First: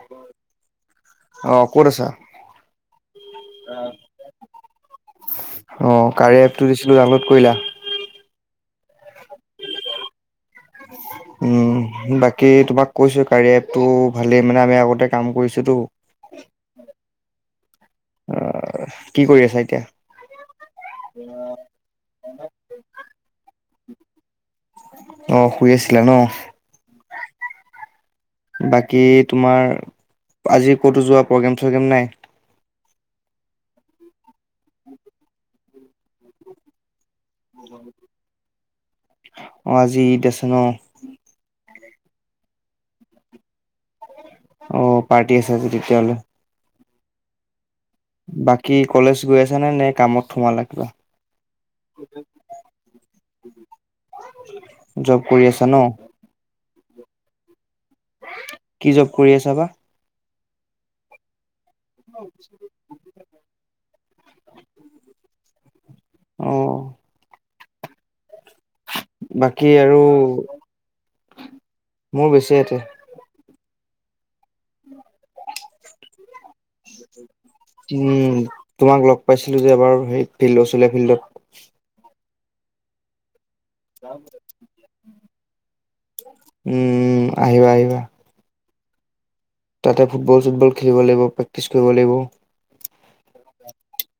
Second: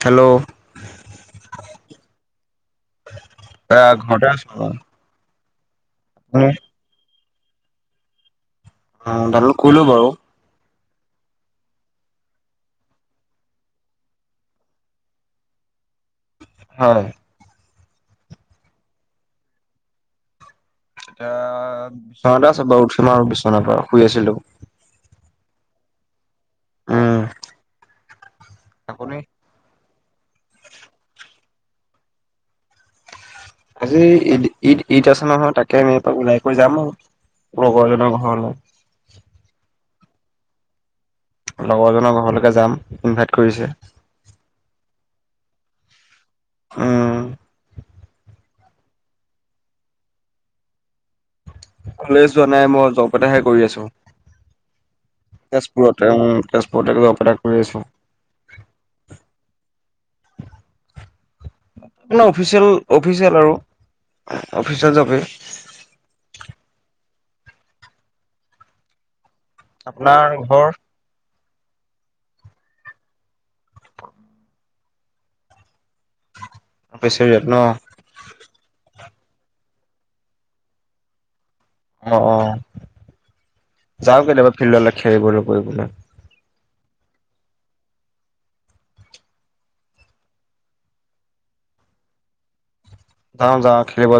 Hello অ ক'ত আছা এ ঘটাই আছ অ কাৰি এপ টো দিছিলো ডালত কৰিলা অ ডান লোদ কৰিলো বাৰু উম বাকী তোমাক কৈছোঁ কাৰাি এপটো ভালেই মানে আমি আগতে কাম কৰিছোতো হয় অহ কি কৰি আছা এতিয়া এতিয়া বিশ্বনাতে আছো বাৰু উঠিম আৰু বিশ্বনাৰ পৰা শুই আছিলোঁ অ শুই আছিলা ন উম বাকী আপুনি তোমাৰ আজি ক'তো যোৱা প্ৰগ্ৰেম থু গেম নাই আজি ঈদ ঈদ ঈদ আছে নহয় তাকে আমি এপ ওলাই কৈ যাম আৰু লগৰ এজন ঘৰলে অ আজি ইদ আছে ন লগৰজনৰ ঘৰলৈকে যাম ইনভাইট কৰিছে অ পাৰ্টি আছে আজি তেতিয়াহলে উম বাকী কলেজ গৈ আছ নে নে কামত সোমালা কিবা কলেজ যোৱা নাই মই জৱ এটাহে কৰি আছোঁ। জব কৰি আছা ন তেজপুৰতে উ তেজপুৰ পৰটেক এটা উপৰটেক কৰি আছোঁ কি জব কৰি আছা বা অফিচিয়েল অফিচিয়েল আৰু অফিচিয়েল অ যাপেই বাকী আৰু আপোনাৰ ঘৰ মোৰ বেছি এয়াতে বেচেৰিয়াত ন' অ', উম তোমাক লগ পাইছিলো যে এবাৰ সেই ফিল্ড চীয়া ফিল্ডত অঁ অ যাওঁ কেতিয়াবা ফিল্ডলৈ খেলিবলৈ কৰিব পোাই উম আহিবা আহিবা তাতে ফুটবল চুটবল খেলিব লাগিব প্ৰেক্টিছ কৰিব লাগিব যাওঁ যা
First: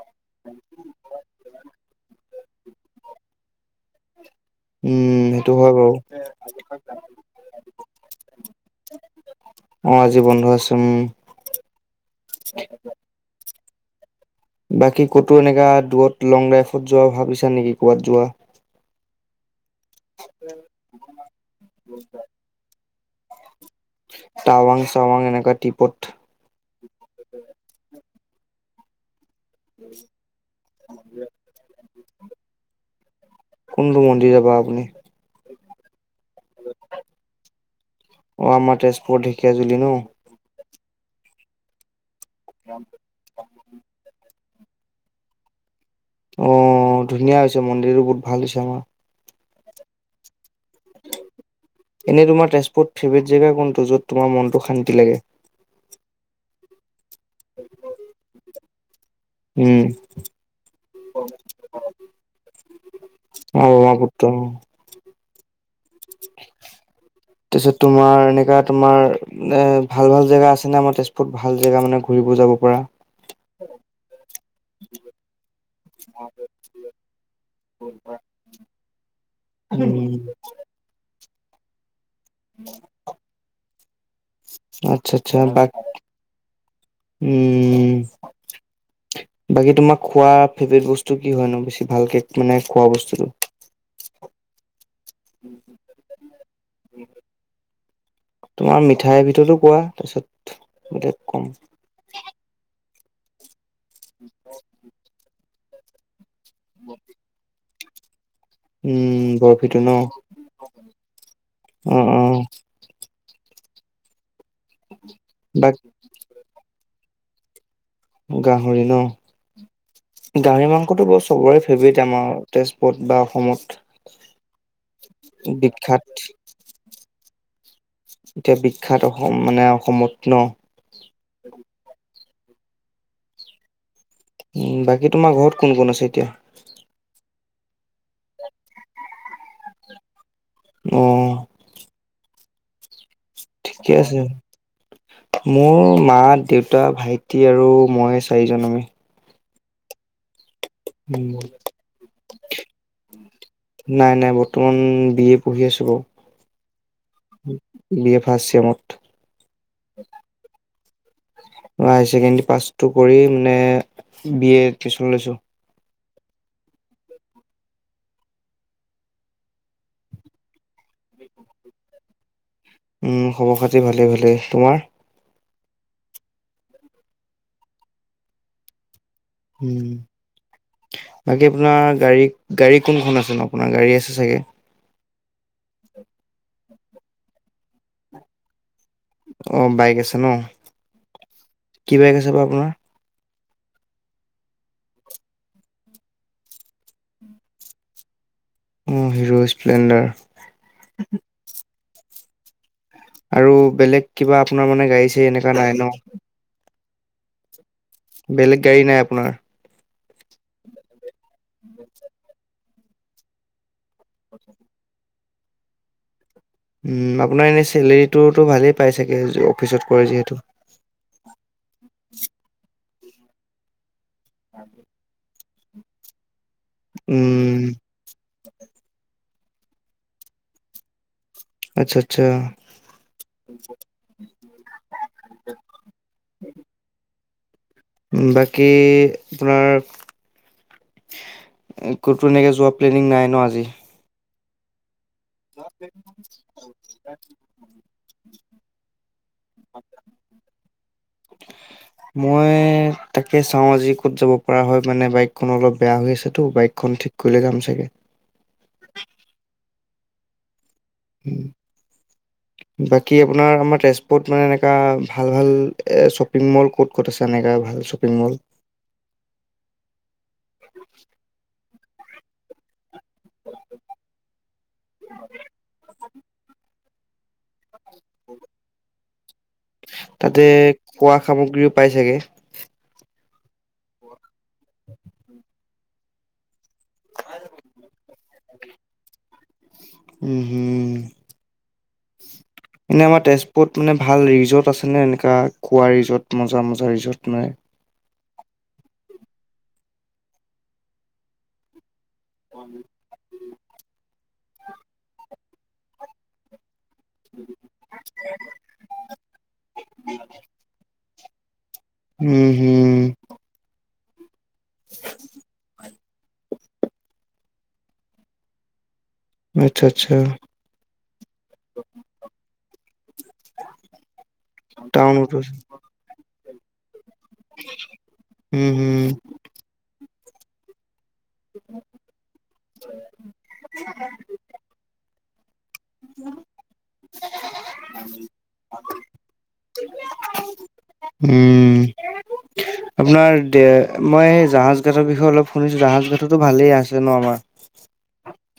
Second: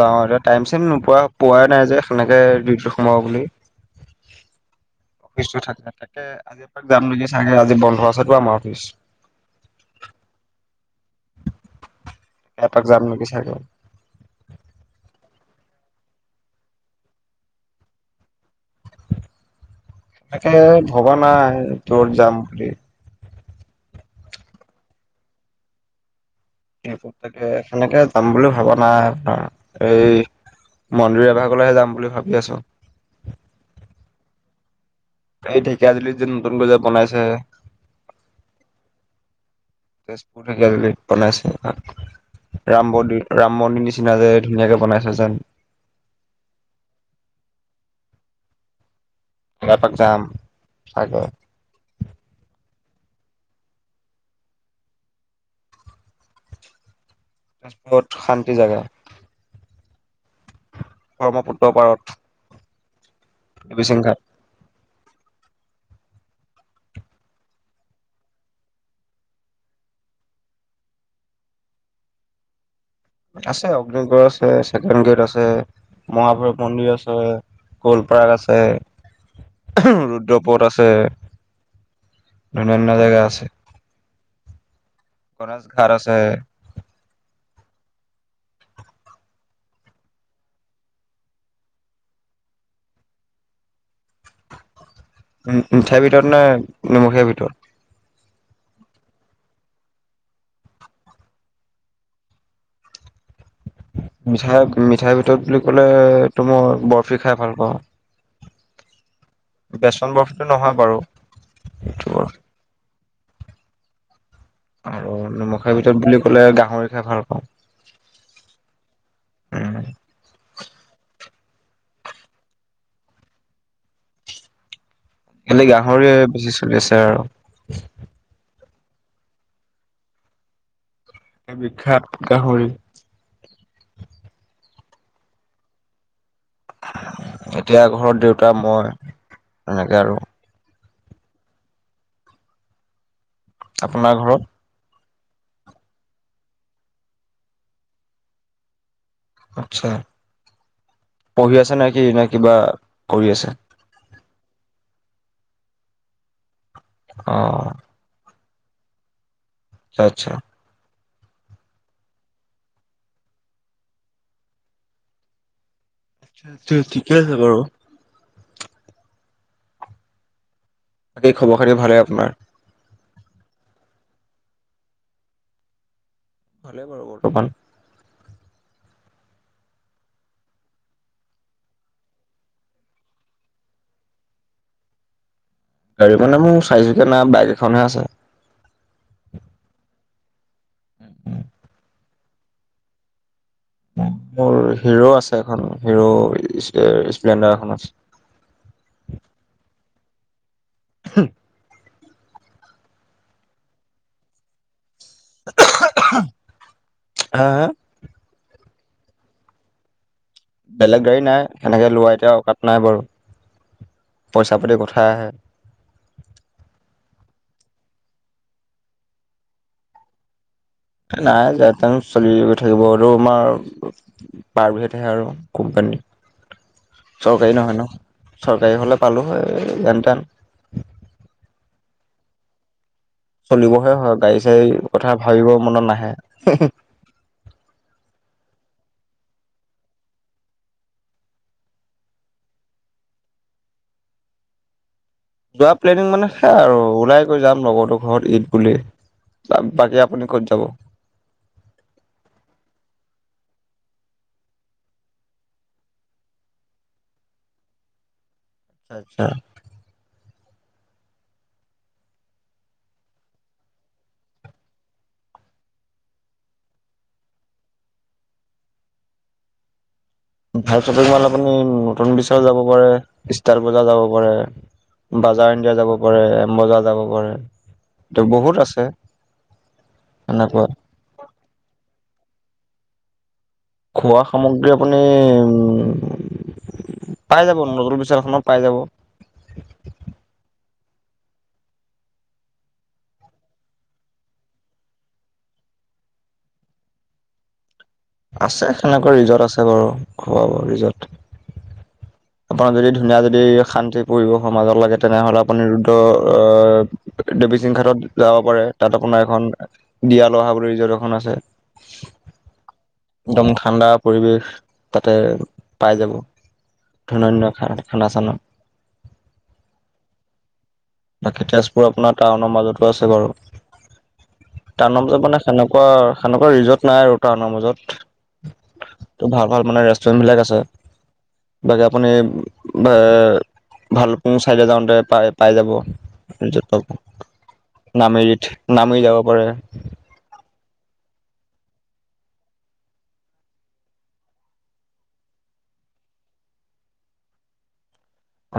যাওঁ এ টাইম চিম নোপোৱা পোৱাই নাই যে সেনেকৈ ঋত সোমাব বুলি উম, সেইটো অফিচো হয় থাকে বাৰু তাকে আজি এপাক যাম নেকি চাগে আজি বন্ধ আছেতো আমাৰ অফিচ তম এপাক যাম নেকি চাগে বাকী ক'তো এনেককাা দূৰত লং ড্ৰাইভত যোৱা ভাবিছা নেকি ক'বাত যোৱা এনেকে ভবা নাই তত যাম বুলি টাৱাং চাৱাং এনেকা টিপট সেইতাকে সেনেকে যাম বুলি ভাৱনা এই মন্দিৰ এভাগলৈহে যাম বুলি ভাবি আছো শু এই ঢেকীয়াাজুলী অ আমাৰ তেজপুৰত ঢেকীয়াজুলিী ন তেজপুৰ বনাইছে ৰাম মন্দিৰ ৰাম মন্দিৰ নিচিনা যে ধুনীয়াকে বনাইছে যেন অ ধুনীয়া হৈছে মন্দিৰো বহুত ভাল হৈছে আমাৰ বপাক যাম আগে এনে তোমাৰ তেজপুৰত ফেভৰেট জেগা কোনটো য'ত তোমাৰ মনটো শান্তি লাগে শা জেগা উম ব্ৰহ্মপুত্ৰ পাৰত বিচিং ঘাট ব্ৰহ্মপুত্ৰ পাৰত তাৰপিছত তোমাৰ এনেকা তোমাৰ এ ভাল ভাল জেগা আছে নে আমাৰ তেজপুৰত ভাল জেগা মানে ঘুৰিব যাব পৰা আছে অগ্নিগড় আছে। ছেকেণ্ডগেড আছে মহাভৈৰৱ মন্দিৰ আছে অ গলপাৰ্ক আছে উম, ৰুদ্ৰপথ আছে অন্যান্য জেগা আছে আচ্ছা আচ্ছা গণেশ বাকী ঘাট আছে উম উ বাকী তোমাক খোৱা ফেভৰাইট বস্তু কি হয় নো বেছি ভালকে মানে খোৱা বস্তুটো উ মিঠাই ভিতৰত নে নিমখীয়া ভিতৰত তোমাৰ মিঠাইৰ ভিতৰতো কোৱা তাৰপিছত বোলে কম মিঠাই মিঠাইৰ ভিতৰত বুলি ক'লে তো মই বৰফি খাই ভাল পাওঁ উম বৰফিটো ন বেচন বৰফিটো নহয় বাৰু অ এইটো অ বৰফি। আৰু বাক নিমখৰ ভিতৰত বুলি ক'লে গাহৰি খাই ভালপাঁও গাহৰি ন উম, গাহৰি মাংসটো বস্তু সবৰে ফেভৰেট আমাৰ তেজপত বা অসমত এনে বিখ্যাত গাহৰিয়ে বেছি চলি আছে আৰু উ এতিয়া বিখ্য্াত অসম মানে অসমত্ন এইেই বিখ্যাত গাহৰি উ বাকী তোমাৰ ঘৰত কোন কোন আছে এতিয়া এতিয়া ঘৰত দেউতা মই তেনেকে আৰু উম আপোনাৰ ঘৰত মোৰ মা দেউতা ভাইটি আৰু মই চাৰিজন আমি আচ্ছা উম। পঢ়ি আছে নে কি নে কিবা কৰি আছে নাই নাই বৰ্তমান বি এ পঢ়ি আছোঁ বাৰু অ ফাৰ্চ চেমত আচ্ছা মই হায়াৰ ছেকেণ্ডী পাছটো কৰি মানে বি এ এডমিচন লৈছো টো ঠিকে আছে বাৰু তাকেই খবৰ খাতি ভালে আপোনাৰ উ খবৰ খাতি ভালে ভালে তোমাৰ ভাল বাৰু বৰ্তমান বাকী আপোনাৰ গাড়ী গাড়ী কোনখন আছে আপোনাৰ গাড়ী আছে চাগে গাড়ী মানে মই চাৰিচকীয়া নাই বাইক এখনহে আছে অ বাইক আছে ন উম উম কি বাইক আছে বাৰু আপোনাৰ মোৰ হিৰো আছে এখন হিৰো স্প্লেণ্ডাৰ এখন আছে অ হিৰো স্প্লেণ্ডাৰ হ আৰু বেলেগ কিবা আপোনাৰ মানে গাড়ী চাৰি এনেকা নাই ন হা হা বেলেগ গাড়ী নাই আপোনাৰ বেলেগ গাড়ী নাই এনেকে লোৱা এতিয়া অকাত নাই বাৰু পইচা পাতিৰ কথা আহে উম আপোনাৰ এনে চেলেৰীটোতো ভালেই পাই চাগে অফিচত কৰে যিহেতু নাই যেন তেন চলি থাকিব আৰু আমাৰ আৰু আমাৰ প্ৰাইভেটহে আৰু কোম্পানী চৰকাৰী উম নহয় ন চৰকাৰী হলে পালো যেনটেন আচ্ছা আচ্ছা চলিবহে হয় গাড়ী চাড়ী কথা ভাবিব মনত নাহে বাকী আপোনাৰ ক'তো এনেকৈ যোৱা প্লেনিং নাই ন আজি যোৱা প্লেনিং মানে সে আৰু ওলাই গৈ যাম লগো ঘৰ ঈদ বুল বাকী আপুনি ক'ত যাব মই তাকে চাওঁ আজি ক'ত যাব পৰা হয় মানে বাইকখন অলপ বেয়া হৈ আছেতো বাইকখন ঠিক কৰিলে যাম চাগে আচ্ছা আচ্ছা বাকী আপোনাৰ আমাৰ তেজপুত মানে এনেকুৱা ভাল ভাল শ্বপিং মল ক'ত ক'ত আছে এনেকুৱা ভাল শ্বপিং মল ভাল শ্বপিং মল আপুনি নতুন বিচাৰ যাব পাৰে ষ্টাৰ বজাৰ যাব পাৰে বাজাৰ ইণ্ডিয়া যাব পাৰে এম বজাৰ যাব প কৰে তটো বহুত আছে তাতে এনেকুৱা। খোৱা সামগ্ৰীও পাই চাগে খোৱা সামগ্ৰী আপুনি অ পাই যাব ন নতুন বিশাল খনত পাই যাব উম হম এনে আমাৰ তেজপুৰত মানে ভাল ৰিজৰ্ট আছে নে এনেকা খোৱা ৰিজৰ্ট মজা মজা ৰিজৰ্ট মে আছে সেনেকুৱা ৰিজৰ্ট আছে বাৰু খুৱাব বোৱা ৰিজৰ্ট আপোন যদি ধুনীয়া যদি শান্তি পৰিব সমাজত লাগে তেনেহ'লে আপুনি ৰুদ্ৰ দেৱী সিং ঘাটত যাব পাৰে তাত আপোনাৰ এখন দিয়া লহা বুলি ৰিজৰ্ট এখন আছে উম হম একদম ঠাণ্ডা পৰিৱেশ তাতে পাই যাব ঠান্দা দিনৰ খানা চানা আচ্ছা আচ্ছা বাকী তেজপুৰ আপোনাৰ টাউনৰ মাজতো আছে বাৰু টাউনত যে টাউনতো মানে আছে। সেনেকুৱা সেনেকা ৰিজৰ্ট নাই আৰু টাউনৰ ‌মাজত উম হম ত ভাল ভাল মানে জোনবিলাক আছে বাকী আপুনি ভালুকপুং চাইদে যাওঁতে পাই পাই যাব নামৰিত নামৰি যাব পাৰে উম আপোনাৰ দে মই স জাহাজ গাটৰ বিষয়ে অলপ শুনিছো জাহাজ গাততো ভালেই আছে ন আমাৰ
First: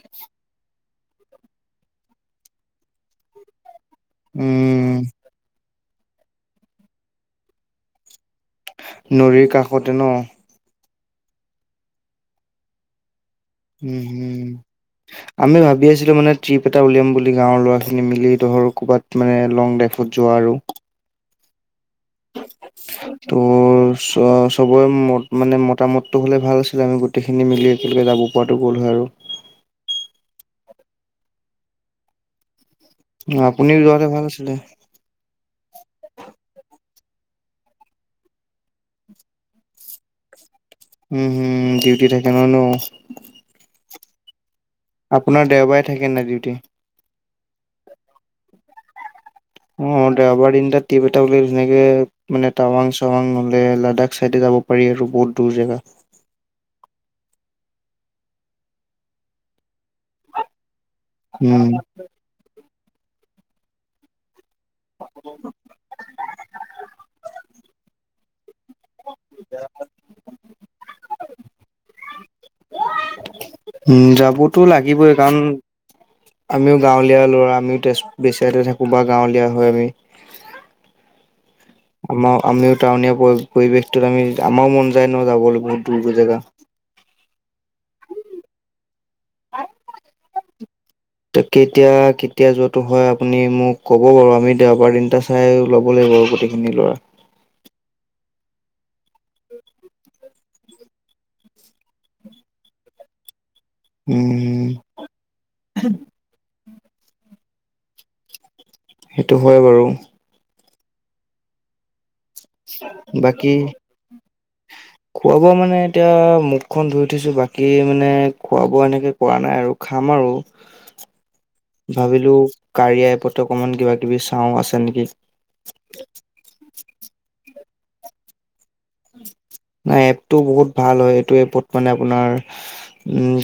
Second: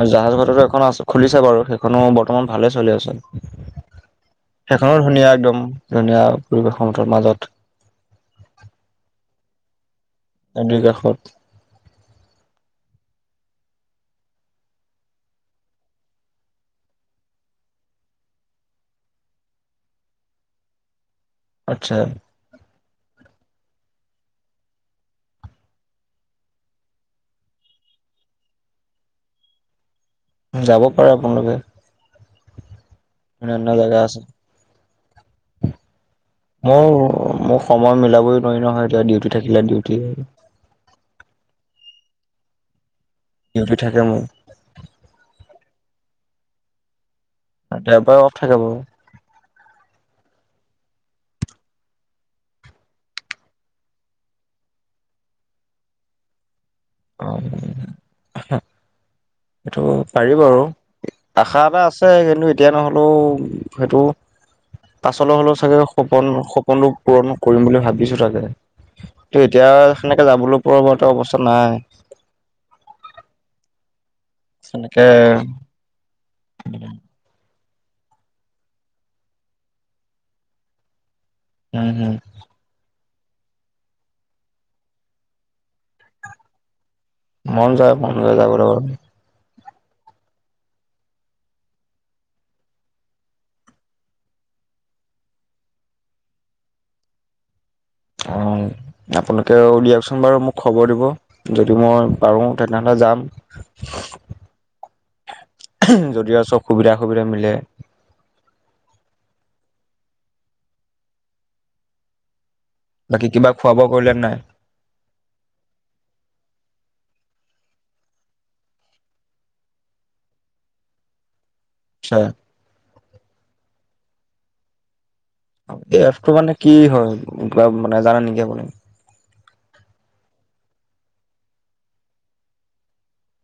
আৰু জাহাজ ঘাটো এখন খুলিছে বাৰু সেইখনো বৰ্তমান ভালে চলি আছে সেইখনো উম ধুনীয়া একদম ধুনীয়া পৰিৱেশতৰ মাজত নদীৰ কাষতে ন নদীৰ কাষত উ আমি ভাবি আছিলো মানে ট্ৰিপ এটা উলিয়াম বুলি গাঁৱৰ ল'ৰাখিনি মিলি ধৰ ক'ৰবাত মানে লং ড্ৰাইভত যোৱা আৰু আচ্ছা [unintelligible] যাব পাৰে আপোনালোকে আপুনিও যোৱা জাগা হ'লে আছে ভাল আছিলে অ অ মোক সময় মিলাবই নোৱাৰি নহয় এতিয়া ডিউটি থাকিলে ডিউটি উম হম ডিউটি থাকে নহ ন ডিউটি থাকে মোৰ আপোনাৰ দেওবাৰে থাকে নাই ডিউটি এবাৰ অফ থাকাবাৰ অ দেওবাৰ দিনাত ট্ৰিপ এটা বুলিলে ধুনেকে মানে টাৱাং চাৱাং হলে লাডাখ চাইডে যাব পাৰি আৰু বহুত দূৰ জেগা অ সেইটো পাৰি আৰু উম। আশা এটা আছে কিন্তু তেতিয়া নহ'লেও সেইটো পাছলৈ হ'লেও চাগে সপোন সপোনটো পূৰণ কৰিম বুলি ভাবিছো তাগে ত এতিয়া সেনেকে যাবলৈ পৰ্বত অৱস্থা নাই উম যাম বতো লাগিবই কাৰণ সেনেকে আমিও গাঁৱলীয়া ল'ৰা আমিও বেচাৰ থাকো বা গাঁৱলীয়া হয় আমি উম, হুম, আমাৰ আমিও টাউনিয়া পৰিৱেশটোত আমি আমাৰো মন যায় ন যাবলৈ বহুত দূৰ দূৰ জেগা মন যায় মন যায় যাবলৈ ত কেতিয়া কেতিয়া যোৱাটো হয় আপুনি মোক ক'ব বাৰু আমি দেওবাৰ দিন এটা চাই ল'ব লাগিব গোটেইখিনি ল'ৰা অঁ আপোনালোকে উলিয়াওকচোন বাৰু মোক খবৰ দিব যদি মই পাৰোঁ তেনেহ'লে যাম উম হম যদি আৰু চব সুবিধা সুবিধা মিলে সেইটো হয় বাৰু কিবা বাকী খোৱা বোৱা কৰিলে নাই খোৱা বোৱা মানে এতিয়া মুখখন ধুই উঠিছো বাকী মানে খোৱা বোৱা এনেকে কৰা নাই আৰু খাম আৰু আচ্ছা, ভাবিলো কাৰি আই পত্ৰকমান কিবা বি চাওঁ আছে নেকি টো মানে কি হয় কিবা মানে জানে নেকি আপুনি? হয় এপটো বহুত ভাল হয় এইটো এপট মানে আপোনাৰ ও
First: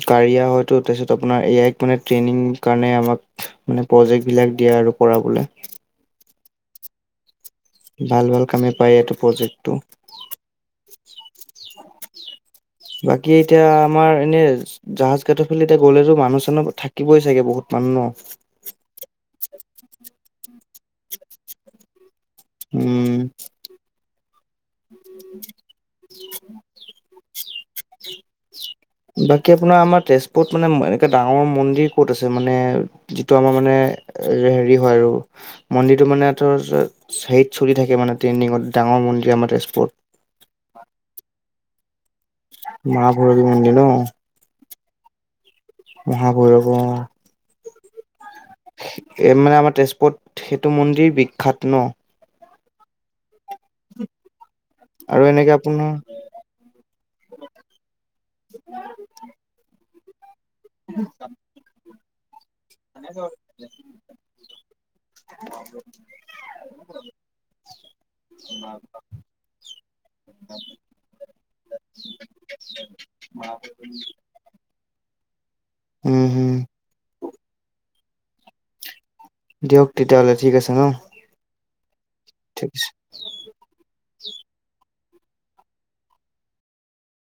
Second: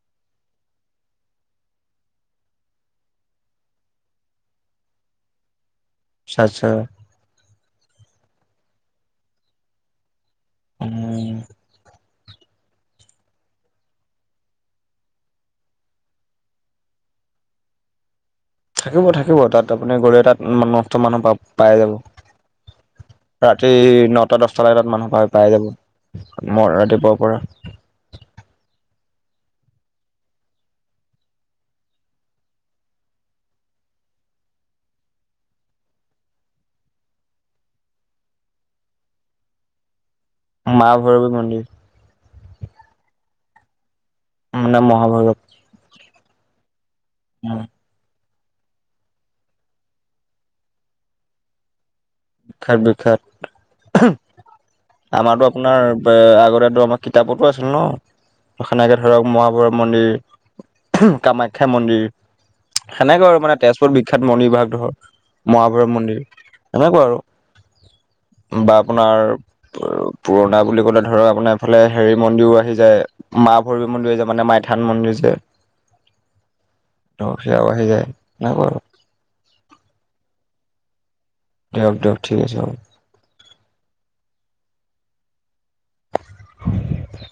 কাৰিয়াৰ হয়টো তাৰপিছত আপোনাৰ এয়াইক ট্ৰেনিং কাৰণে আমাক মানে প্ৰজেক্ট বিলাক দিয়ে আৰু কৰাবলৈ আটচ্ছা আটচ্ছা ভাল ভাল কামে পায় এইটো প্ৰজেক্টটো উম বাকী এতিয়া আমাৰ এনে জাহাজ কাটৰ ফি এতিয়া গ'লেতো মানুহ চানো থাকিবই চাগে বহুত মানুহ ন থাকিব থাকিব তাত আপুনি গলে তাত মষ্ট মানুহ পাই যাব উম ৰাতি ন চলাই তাত মানুহ পাই যাব মই ৰাতিপুৱাৰ পৰা বাকী আপোনাৰ আমাৰ তেজপুৰত মানে এনেকে ডাঙৰ মন্দিৰ ক'ত আছে মানে যিটো আমাৰ মানে হেৰি হয় আৰু মন্দিৰটো মানে ধৰ হেৰিত চলি থাকে মানে ট্ৰেন্ডিঙত ডাঙৰ মন্দিৰ আমাৰ তেজপুৰত মা ভৈৰৱী মন্দিৰ মা ভৰৱী মন্দিৰ অ মানে মহাভৈৰব উ এ মানে আমাৰ তেজপুৰত সেইটো মন্দিৰ বিখ্যাত ন বিখ্যাত বিখ্যাত আৰু আমাৰটো এনেকে আপোনাৰ আগতেটো আমাৰ কিতাপতো আছিল ন সেনেকে ধৰক মহাভৈৰৱ মন্দিৰ কামাখ্যা মন্দিৰ সেনেকৈ আৰু মানে তেজপুৰত বিখ্যাত মন্দিৰ বিগ ধৰ মহাভৈৰৱ মন্দিৰ এনেকুৱা আৰু বা আপোনাৰ পুৰণা বুলি ক'লে ধৰক আপোনাৰ এইফালে হেৰি মন্দিৰো আহি যায় মা ভৈৱী মন্দিৰ য মানে মাইথান মন্দিৰ যে উম হম অ সেয়াৱ হৈ যায় ন বাৰ দিয়ক তেতিয়াহ'লে ঠিক আছে ন দিয়ক দিয়ক ঠিক আছে অ [unintelligible]